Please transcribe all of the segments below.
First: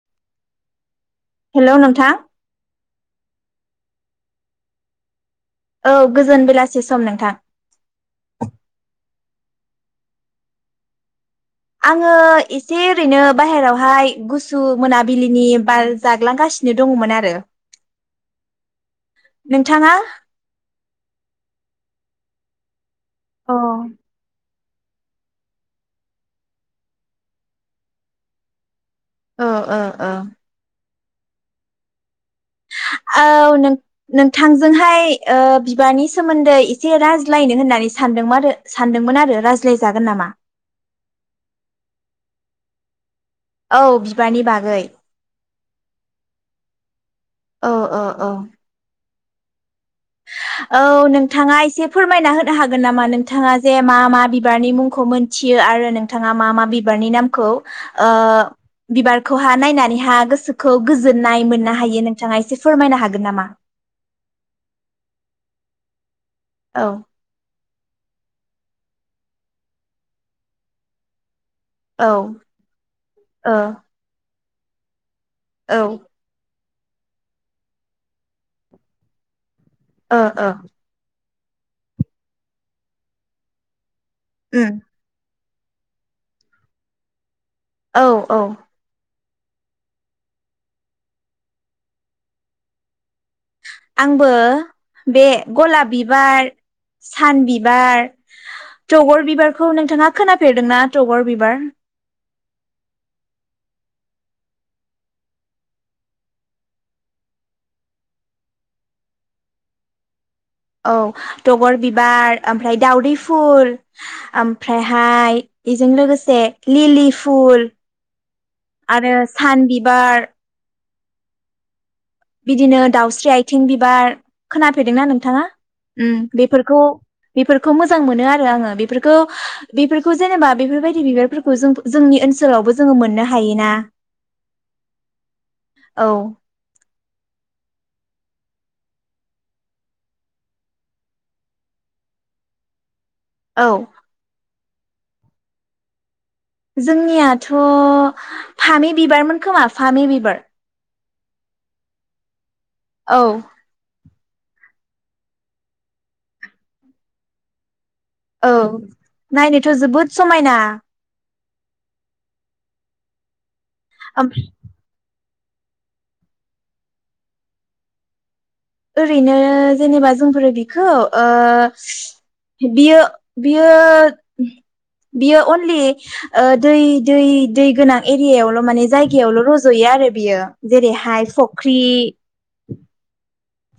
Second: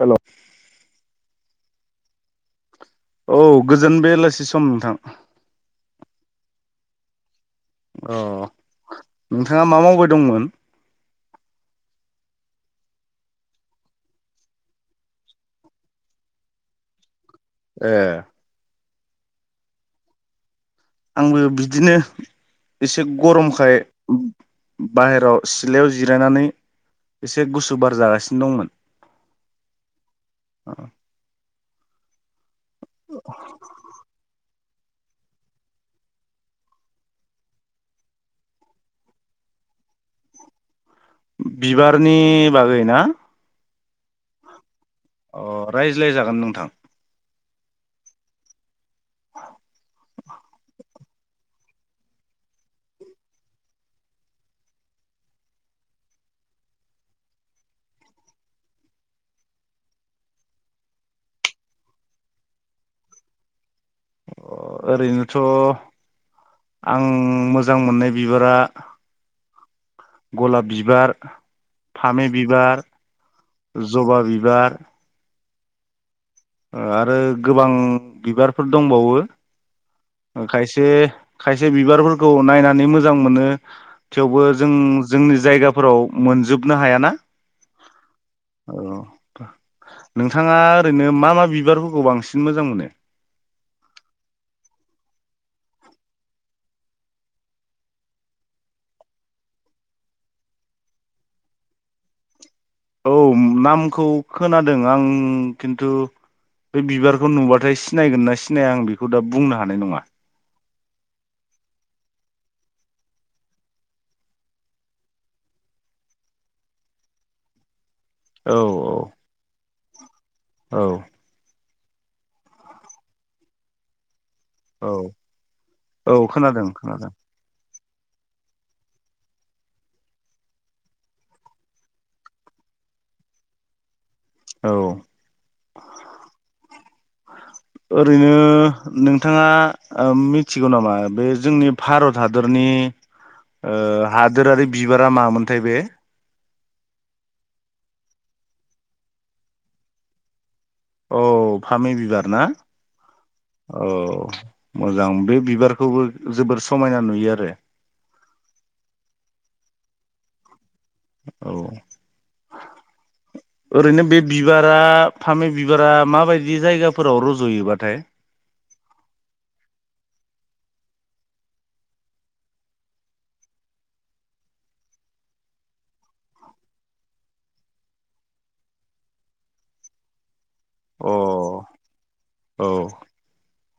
Hello. Hello नोंथां। औ गोजोन बेलासि सम नोंथां। औ गोजोन बेलासि सम नोंथां। अ नोंथाङा मा मावबाय दंमोन? आङो एसे ओरैनो बाहेरायावहाय गुसु मोनाबिलिनि बार जाग्लांगासिनो दङमोन आरो। ए। नोंथाङा? आंबो बिदिनो एसे अ ओ गरमखाय बाहेराव सिलायाव जिरायनानै एसे गुसु बार जागासिनो दंमोन। औ औ औ। अ। औ नों नोंथां जोंहाय बिबारनि सोमोन्दै एसे रायज्लायनो होननानै सानदोंमोन सानदोंमोन आरो रायज्लायजागोन नामा? बिबारनि बागै ना? औ बिबारनि बागै। अ रायज्लायजागोन नोंथां। औ औ। [inaudible] औ नोंथाङा एसे फोरमायना होनो हागोन नामा नोंथाङा जे मा मा बिबारनि मुंखौ मोनथियो आरो नोंथाङा मा मा बिबारनि नामखौ ओ बिबारखौहा नायनानैहा गोसोखौ गोजोननाय मोननो हायो नोंथाङा एसे फोरमायनो हागोन नामा? अ ओरैनोथ' औ आं मोज मोजां मोननाय बिबारा गलाब बिबार औ फामि ओ बिबार जबा बिबार बार औ। आरो गोबां बिबारफोर दंबावो। ओ खायसे खायसे बिबारफोरखौ नायनानै मोजां मोनो। थेवबो जों उम जोंनि जायगाफोराव मोनजोबनो हायाना? औ औ। नोंथाङा ओरैनो मा मा बिबारफोरखौ बांसिन मोजां मोनो? आंबो बे गलाब बिबार सान बिबार थगर बिबारखौ नोंथाङा खोनाफेरदोंना तगर बिबार? औ नामखौ खोनादों आं खिन्थु बे बिबारखौ नुबाथाय सिनायगोन ना सिनाया आं बेखौ दा बुंनो हानाय नङा। औ थगर बिबार ओमफ्राय दावदै फुल ओमफ्रायहाय बेजों लोगोसे लिलि फुल। औ आरो सान बिबार औ। बिदिनो दाउस्रि आथिं बिबार। औ खोनाफैदोंना नोंथाङा उम औ खोनादों बेफोरखौ खोनादों बेफोरखौ खौ मोजां मोनो आरो आङो बेफोरखौ बेफोरखौ जेनेबा बेफोरबायदि बिबारफोरखौ जों जोंनि ओनसोलावबो जोङो मोननो हायोना। औ। औ ओरैनो नोंथाङा ओ मिथिगौ नामा बे जोंनि भारत हादरनि औ ओ हादोरारि बिबारा मामोनथाय बे? जोंनियाथ फामि बिबारमोन खोमा फामि बिबार। औ फामि बिबार ना? औ औ। मोजां बे बिबारखौबो जोबोर समायना नुयो आरो। औ नायनोथ जोबोद समायना। औ। ओरैनो बे बिबारा फामि बिबारा माबायदि जायगाफोराव रजयोबाथाय? ओरैनो जेनेबा जोंफोरो बिखौ ओ बियो बियो बियो अनलि ओ दै दै दै गोनां एरियायावल माने जायगायावल रजयो आरो बियो। अ जेरैहाय फख्रि औ।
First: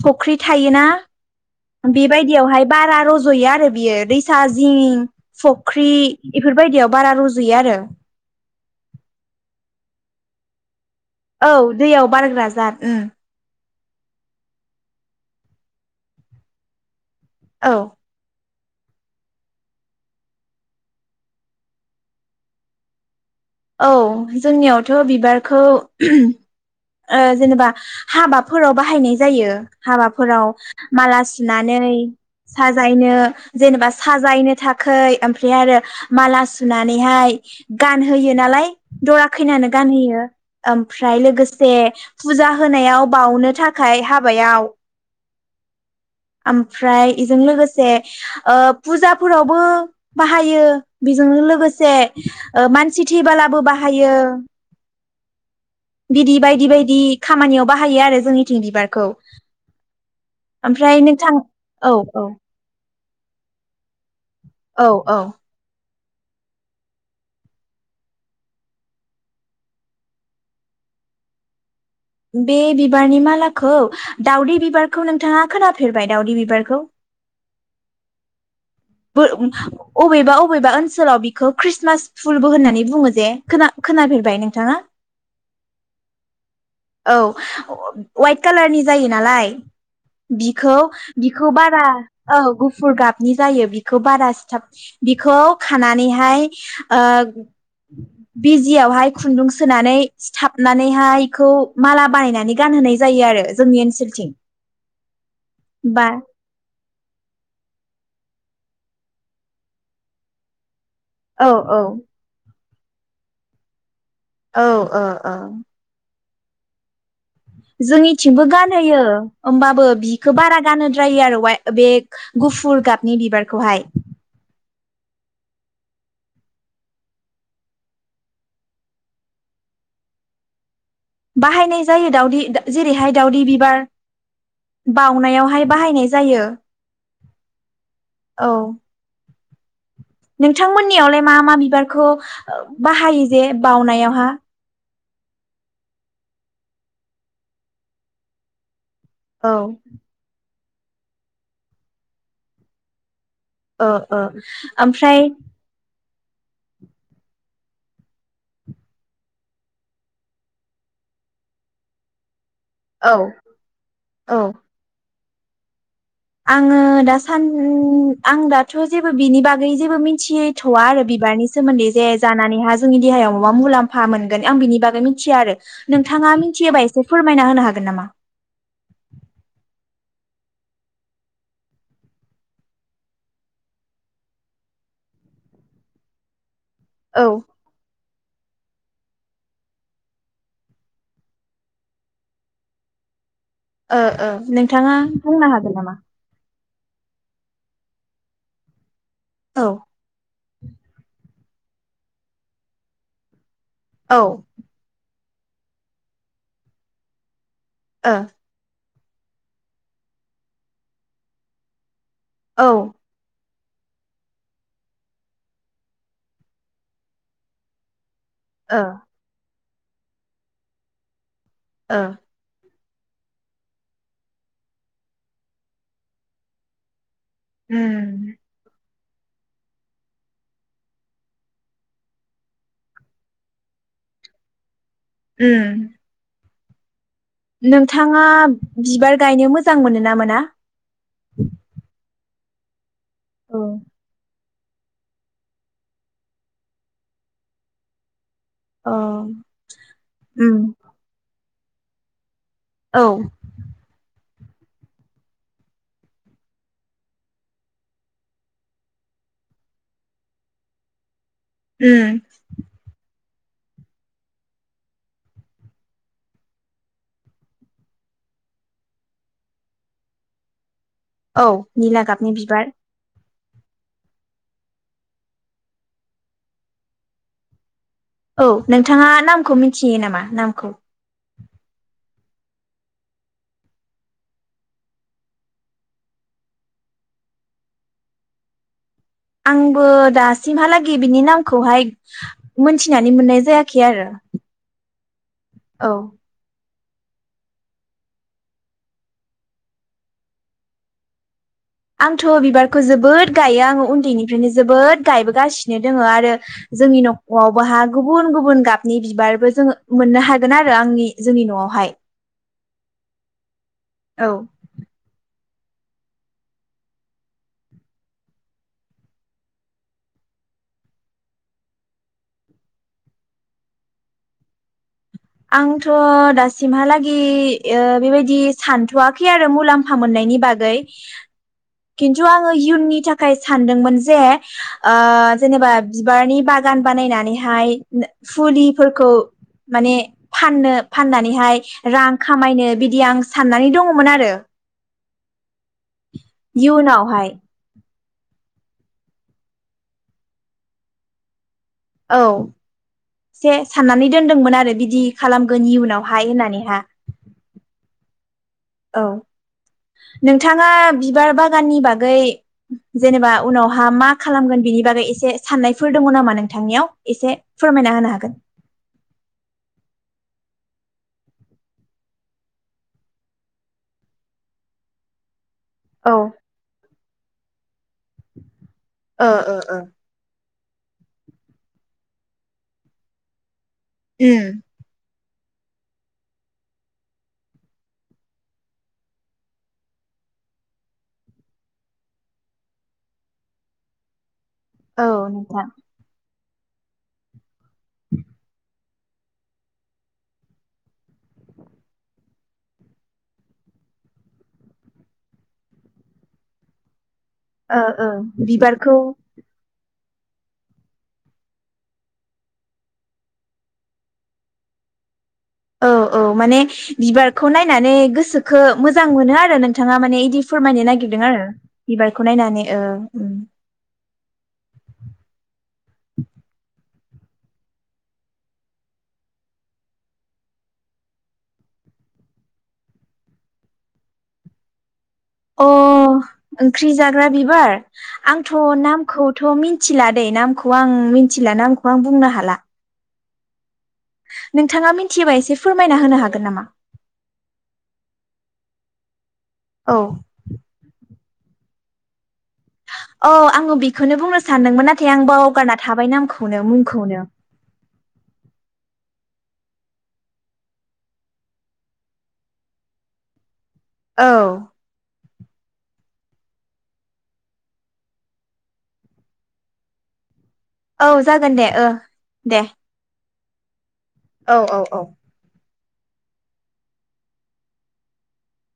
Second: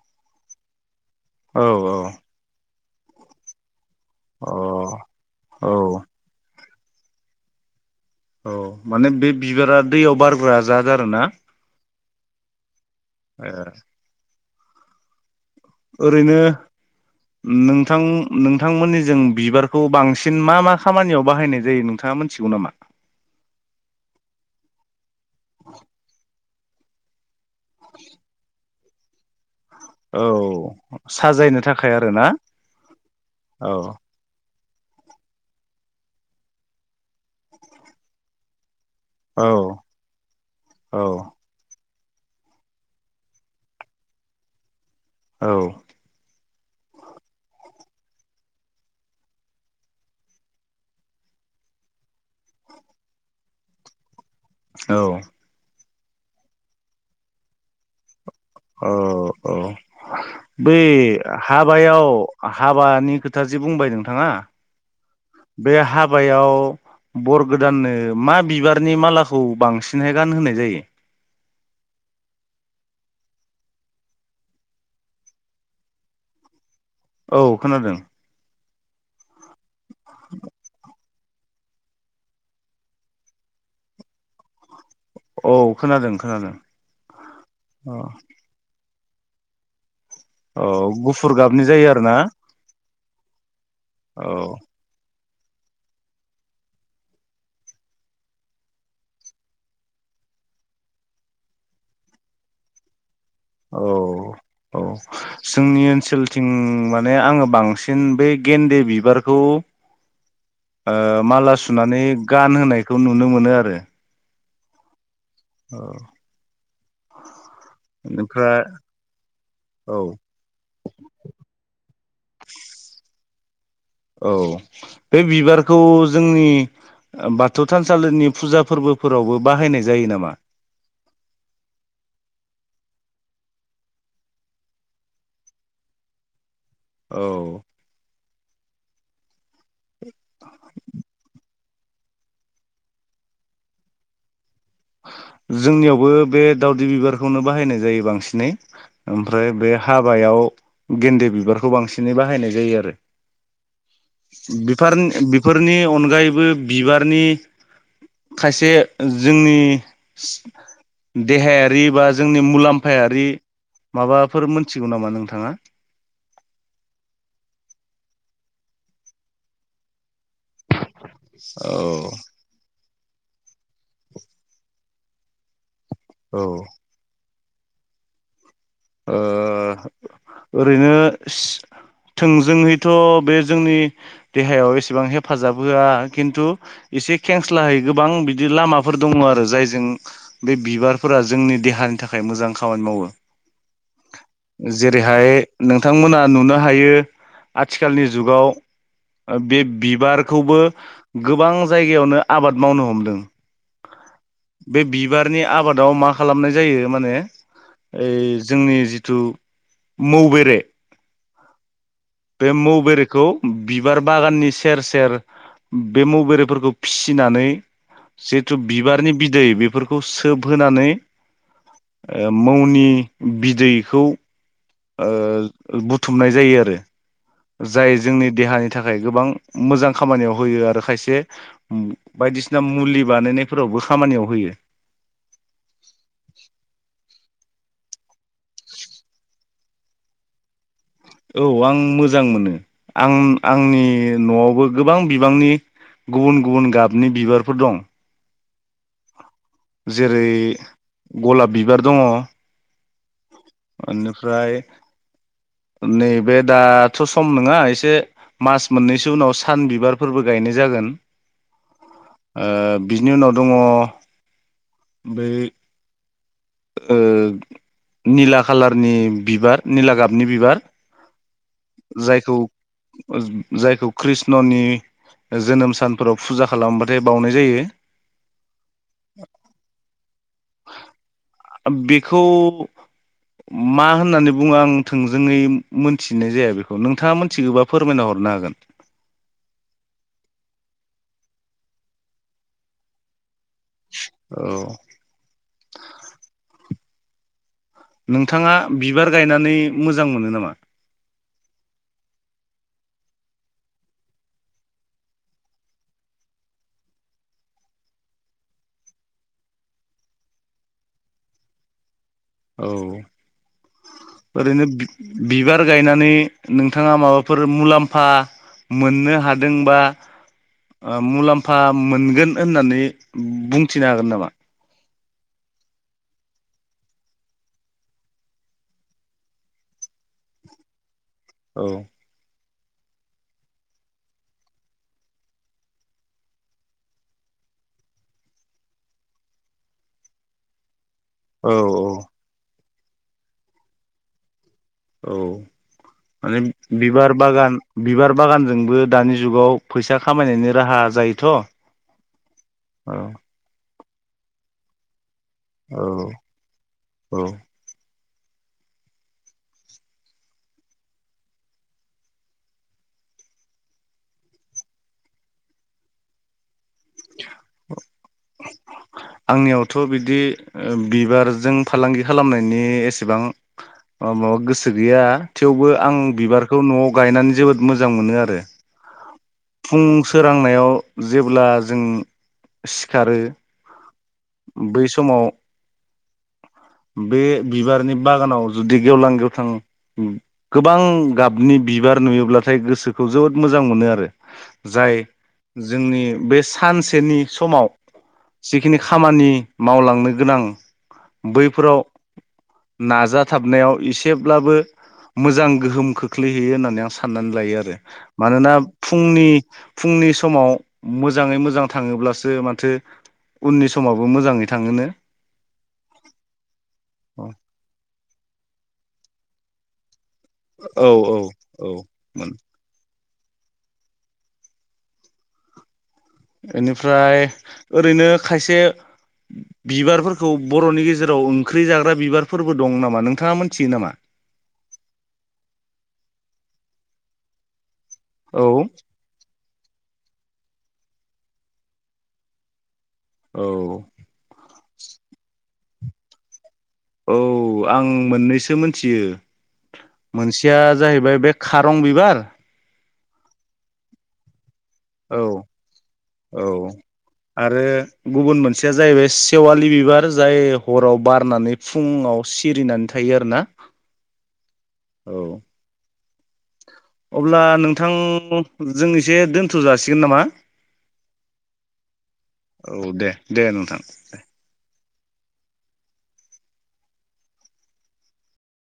फुख्रि थायोना? औ बेबायदियावहाय बारा रजयो आरो बियो। दैसा जिं अ औ फख्रि एफोरबायदियाव बारा रजयो आरो। औ माने बे बिबारा दैयाव बारग्रा जा औ दैयाव बारायग्रा जाथ [unintelligible] ओरैनो औ नोंथां नों नोंथांमोननि जों बिबारखौ बांसिन मा मा खामानियाव बाहायनाय जायो नोंथाङा मिथिगौ नामा। औ जोंनियावथ' बिबारखौ ओ जेनेबा हाबाफोराव बा बाहायनाय जायो औ हाबाफोराव माला साजायनो थाखाय सुनानै आरोना साजायनो औ जेनेबा साजायनो थाखाय [unintelligible] ओमफ्राय आरो माला सुनानै गान होयो नालाय दरा औ खैनानै गानहोयो औ ओमफ्राय लोगोसे फुजा होनायाव बावनो थाखाय हाबायाव औ ओमफ्राय बेजों लोगोसे फुजाफोरावबो बाहायो बेजों लोगोसे मानसि थैबोलाबो बाहायो औ बिदि बायदि बायदि खामानियाव बाहायो आरो जोंनि औ औ बै ओमफ्राय नोंथां औ हाबायाव औ हाबानि खोथा जि बुंबाय नोंथाङा औ औ बे हाबायाव बर गोदाननो मा बिबारनि मालाखौ बांसिनहाय गान होनाय जायो। बे बिबारनि मालाखौ दावदै बिबारखौ नोंथाङा खोनाफेरबाय दाउदै बिबारखौ औ खोनादों [unintelligible] अबेबा अबेबा ओनसाव बेखौ खृस्टमास फुलबो होननानै बुङो जे खोना खोनाफेरबाय नोंथाङा। औ खोनादों खोनादों औ वाइट कालारनि जायो नालाय औ बिखौ गुफुर बिखौ गाबनि बारा जायो आरोना औ गुफुर गाबनि जायो। औ [unintelligible] बिखौ खानानैहाय बिजियावहाय खुन्दुं सोनानै सिथाबनानैहाय बेखौ माला बानायनानै गानहोनाय जा औ औ जोंनि बा ओनसोलथिं माने आङो बांसिन बै गेन्दे बिबारखौ औ माला सुनानै गान होनाय खौ नुनो मोनो आरो औ ओ ओ औ जोंनिथिंबो ओमफ्राय गानहोयो ओमबाबो औ बिखो बारा गानहोद्रायो आरो वाय बे गुफुर गाबनि बिबार खौहाय औ बे बिबारखौ जोंनि बाथौ थानसालिनि फुजा फोरबो फोरावबो बाहायनाय जायो नामा बाहायनाय जायो दावदै जेरैहाय दावदै बिबार बउनायावहाय बाहायनाय जायो औ औ नोंथांमोननियावलाय मा मा बिबार खौ बाहायो जे बावनायावहा जोंनियावबो बे दावदै बिबारखौनो बाहायनाय जायो बांसिनै औ ओमफ्राय बे हाबायाव गेन्दे बिबारखौ बांसिनै बाहायनाय जायो आरो ओ ओ बेफार ओमफ्राय बेफोरनि अन अनगायैबो बिबारनि खायसे जोंनि देहायारि बा जोंनि औ मुलाम्फायारि माबाफोर औ मोनथिगौ नामा नोंथां थाङा आङो दासान आं दाथ जेबो बिनि बागै जेबो मिथियै थवा आरो बिबारनि औ सोमोन्दै जे जानानै हा जोंनि देहायाव माबा मुलाम्फा मोनगोन आं बिनि बागै मिथिया आरो नोंथाङा औ ओ मिथियोबा एसे फोर मायना होनो हागोन नामा ओ ओरैनो सि थोंजोहैथ बे जोंनि देहायाव एसेबां हेफाजाब होआ खिन्थु इसे औ खेंस्लाहै गोबां बि बिदि लामाफोर दङ आरो जायजों बे बिबारफोरा जोंनि देहानि थाखाय मोजां खामानि मावो ओ ओ नोंथाङा जेरैहाय बुंनो हागोन नामा? नोंथांमोना नुनो हायो आथिखालनि जुगाव ओ बे औ बिबारखौबो गोबां जायगायावनो आबाद मावनो हमदों ओ बे बि बिबारनि आबादाव मा खालामनाय जायो माने ओ ओइ नि जिथु मौबेरे बे औ मौ ओ बेरेखौ बिबार बागाननि सेर सेर बे मौ बेरेफोरखौ फिसिनानै जेथु बिबारनि बिदै बेफोरखौ खौ सोबहोनानै ओ ए मौनि बिदैखौ ओ बुथुमनाय जायो आरो । जाय जोंनि उम देहानि थाखाय थाखाय गोबां मोजां खामानियाव होयो आरो खायसे बायदिसिना मुलि बानायनायफोरावबो खामानियाव होयो । उम नोंथाङा बिबार गायनो मोजां मोनो ना मोना? औ आं मोजां मोजां मोनो आं अ आंनि न'आवबो गोबां बिबांनि गुबुन गुबुन गाबनि बिबारफोर दं । जेरै उम गलाब बिबार दङ' औ । ओनिफ्राय नैबे दाथ' सम नङा एसे मास मोननैसो उनाव सान बिबारफोरबो गायनाय जागोन । उम ओ बिनि उनाव दङ' बै ओ निला खालारनि बिबार निला गाबनि बिबार । औ निला गाबनि बिबार । जायखौ कृष्णनि जोनोम सानफोराव फुजा खालामबाथाय बावनाय जायो । औ नोंथाङा नामखौ मिथियो नामा नामखौ आ बेखौ मा होननानै बुङो आं थोंजोङै मो मोनथिनाय जाया बेखौ नोंथाङा मोनथिगौबा फोरमायना हरनो हागोन? आंबो दासिमहालागै बिनि नामखौहाय मोनथिनानै मोननाय जायाखै आरो औ औ । नोंथाङा बिबार गायनानै मोजां मोनो नामा? आंथ' बिबारखौ जोबोद गायो आङो उन्दैनिफ्रायनो जोबोद गायबोगासिनो दोङो आरो जोंनि न'आवबोहा गुबुन गुबुन गाबनि बिबारबो जोङो मोननो हागोन आरो आंनि जोंनि न'आवहाय । औ औ ओरैनो बि बिबार गायनानै नोंथाङा माबाफोर मुलाम्फा मोननो हादोंबा ओ मुलाम्फा मोनगोन होननानै बुंथिनो हागोन नामा? आंथ' दासिमहालागि बेबायदि ओ सानथ'वाखै आरो मुलाम्फा मोननायनि बागै औ । खिन्थुआं ङो इयुननि थाखाय सानदोंमोन जे ओ जेनेबा बिबारनि बागान बानायनानैहाय फुलिफोरखौ माने फाननो औ फाननानैहाय औ रां खामायनो बि दि आं साननानै दङमोन आरो । औ । माने बिबार इयुनावहाय बागान बिबार बागानजोंबो दानि जुगाव फैसा खामायनायनि राहा जायोथ'? औ से साननानै दोनदोंमोन आरो बिदि खालामगोन औ इयुनावहाय होननानैहा । औ औ नोंथाङा बिबार बागाननि बागै जेनेबा उनावहा मा खालामगोन बिनि बागै एसे साननायफोर दङ नामा नों थांनियाव, एसे फोरमायना होनो हागोन। आंनियावथ' बिदि ओ बिबारजों फालांगि खालामनायनि एसेबां माबा गोसो गैया। थेवबो आं औ बिबारखौ न'आव गायनानै जोबोद मोजां मोनो आरो। ओ ओ ओ फुं सोरांनायाव जेब्ला जों सिखारो बै समाव बे बिबारनि बागानाव जुदि गेवलां गेवथां गोबां गाबनि बिबार नुयोब्लाथाय गोसोखौ जोबोद मोजां मोनो आरो। जाय औ नोंथां जोंनि बेस्ट सानसेनि समाव जिखिनि खामानि मावलांनो गोनां बैफोराव नाजाथाबनायाव एसेब्लाबो मोजां गोहोम खोख्लैहैयो होननानै आं सा नानै लायो आरो। ओ ओ मानोना बिबारखौ फुंनि फुंनि समाव मोजाङै मोजां थाङोब्लासो माथो उननि समावबो मोजाङै थाङोनो। औ औ माने औ बिबारखौ नायनानै गोसोखो मोजां मोनो आरो नों थाङा माने इदि फोरमायनो औ नागिरदों आरो, औ बिबारखौ नायनानै ओं। उम इनिफ्राय ओरैनो खायसे बिबारफोरखौ बर'नि गेजेराव ओंख्रि जाग्रा बिबारफोरबो दं नामा नोंथाङा मोनथियो नामा? अ ओंख्रि जाग्रा बिबार? औ आंथ' नामखौथ' मिन थिलादै नामखौ आं मिनथिला नामखौ आं बुंनो हाला। औ नोंथाङा मिथियोबा एसे फोरमायना होनो हागोन नामा? औ आं मोननैसो मोनथियो। औ मोनसेया जाहैबाय बे खारं बिबार औ आङो बेखौनो बुंनो सानदोंमोन नाथाय औ बावगारना थाबाय औ नामखौनो मुंखौनो। आरो गुबुन मोनसेया जाहैबाय सेवालि बिबार जाय हराव बारनानै फुङाव सिरिनानै थायो आरो ना। औ औ अब्ला नोंथां जों एसे दोन्थ' जासिगोन नामा? औ जागोन दे ओ दे। दे नोंथां। औ औ औ।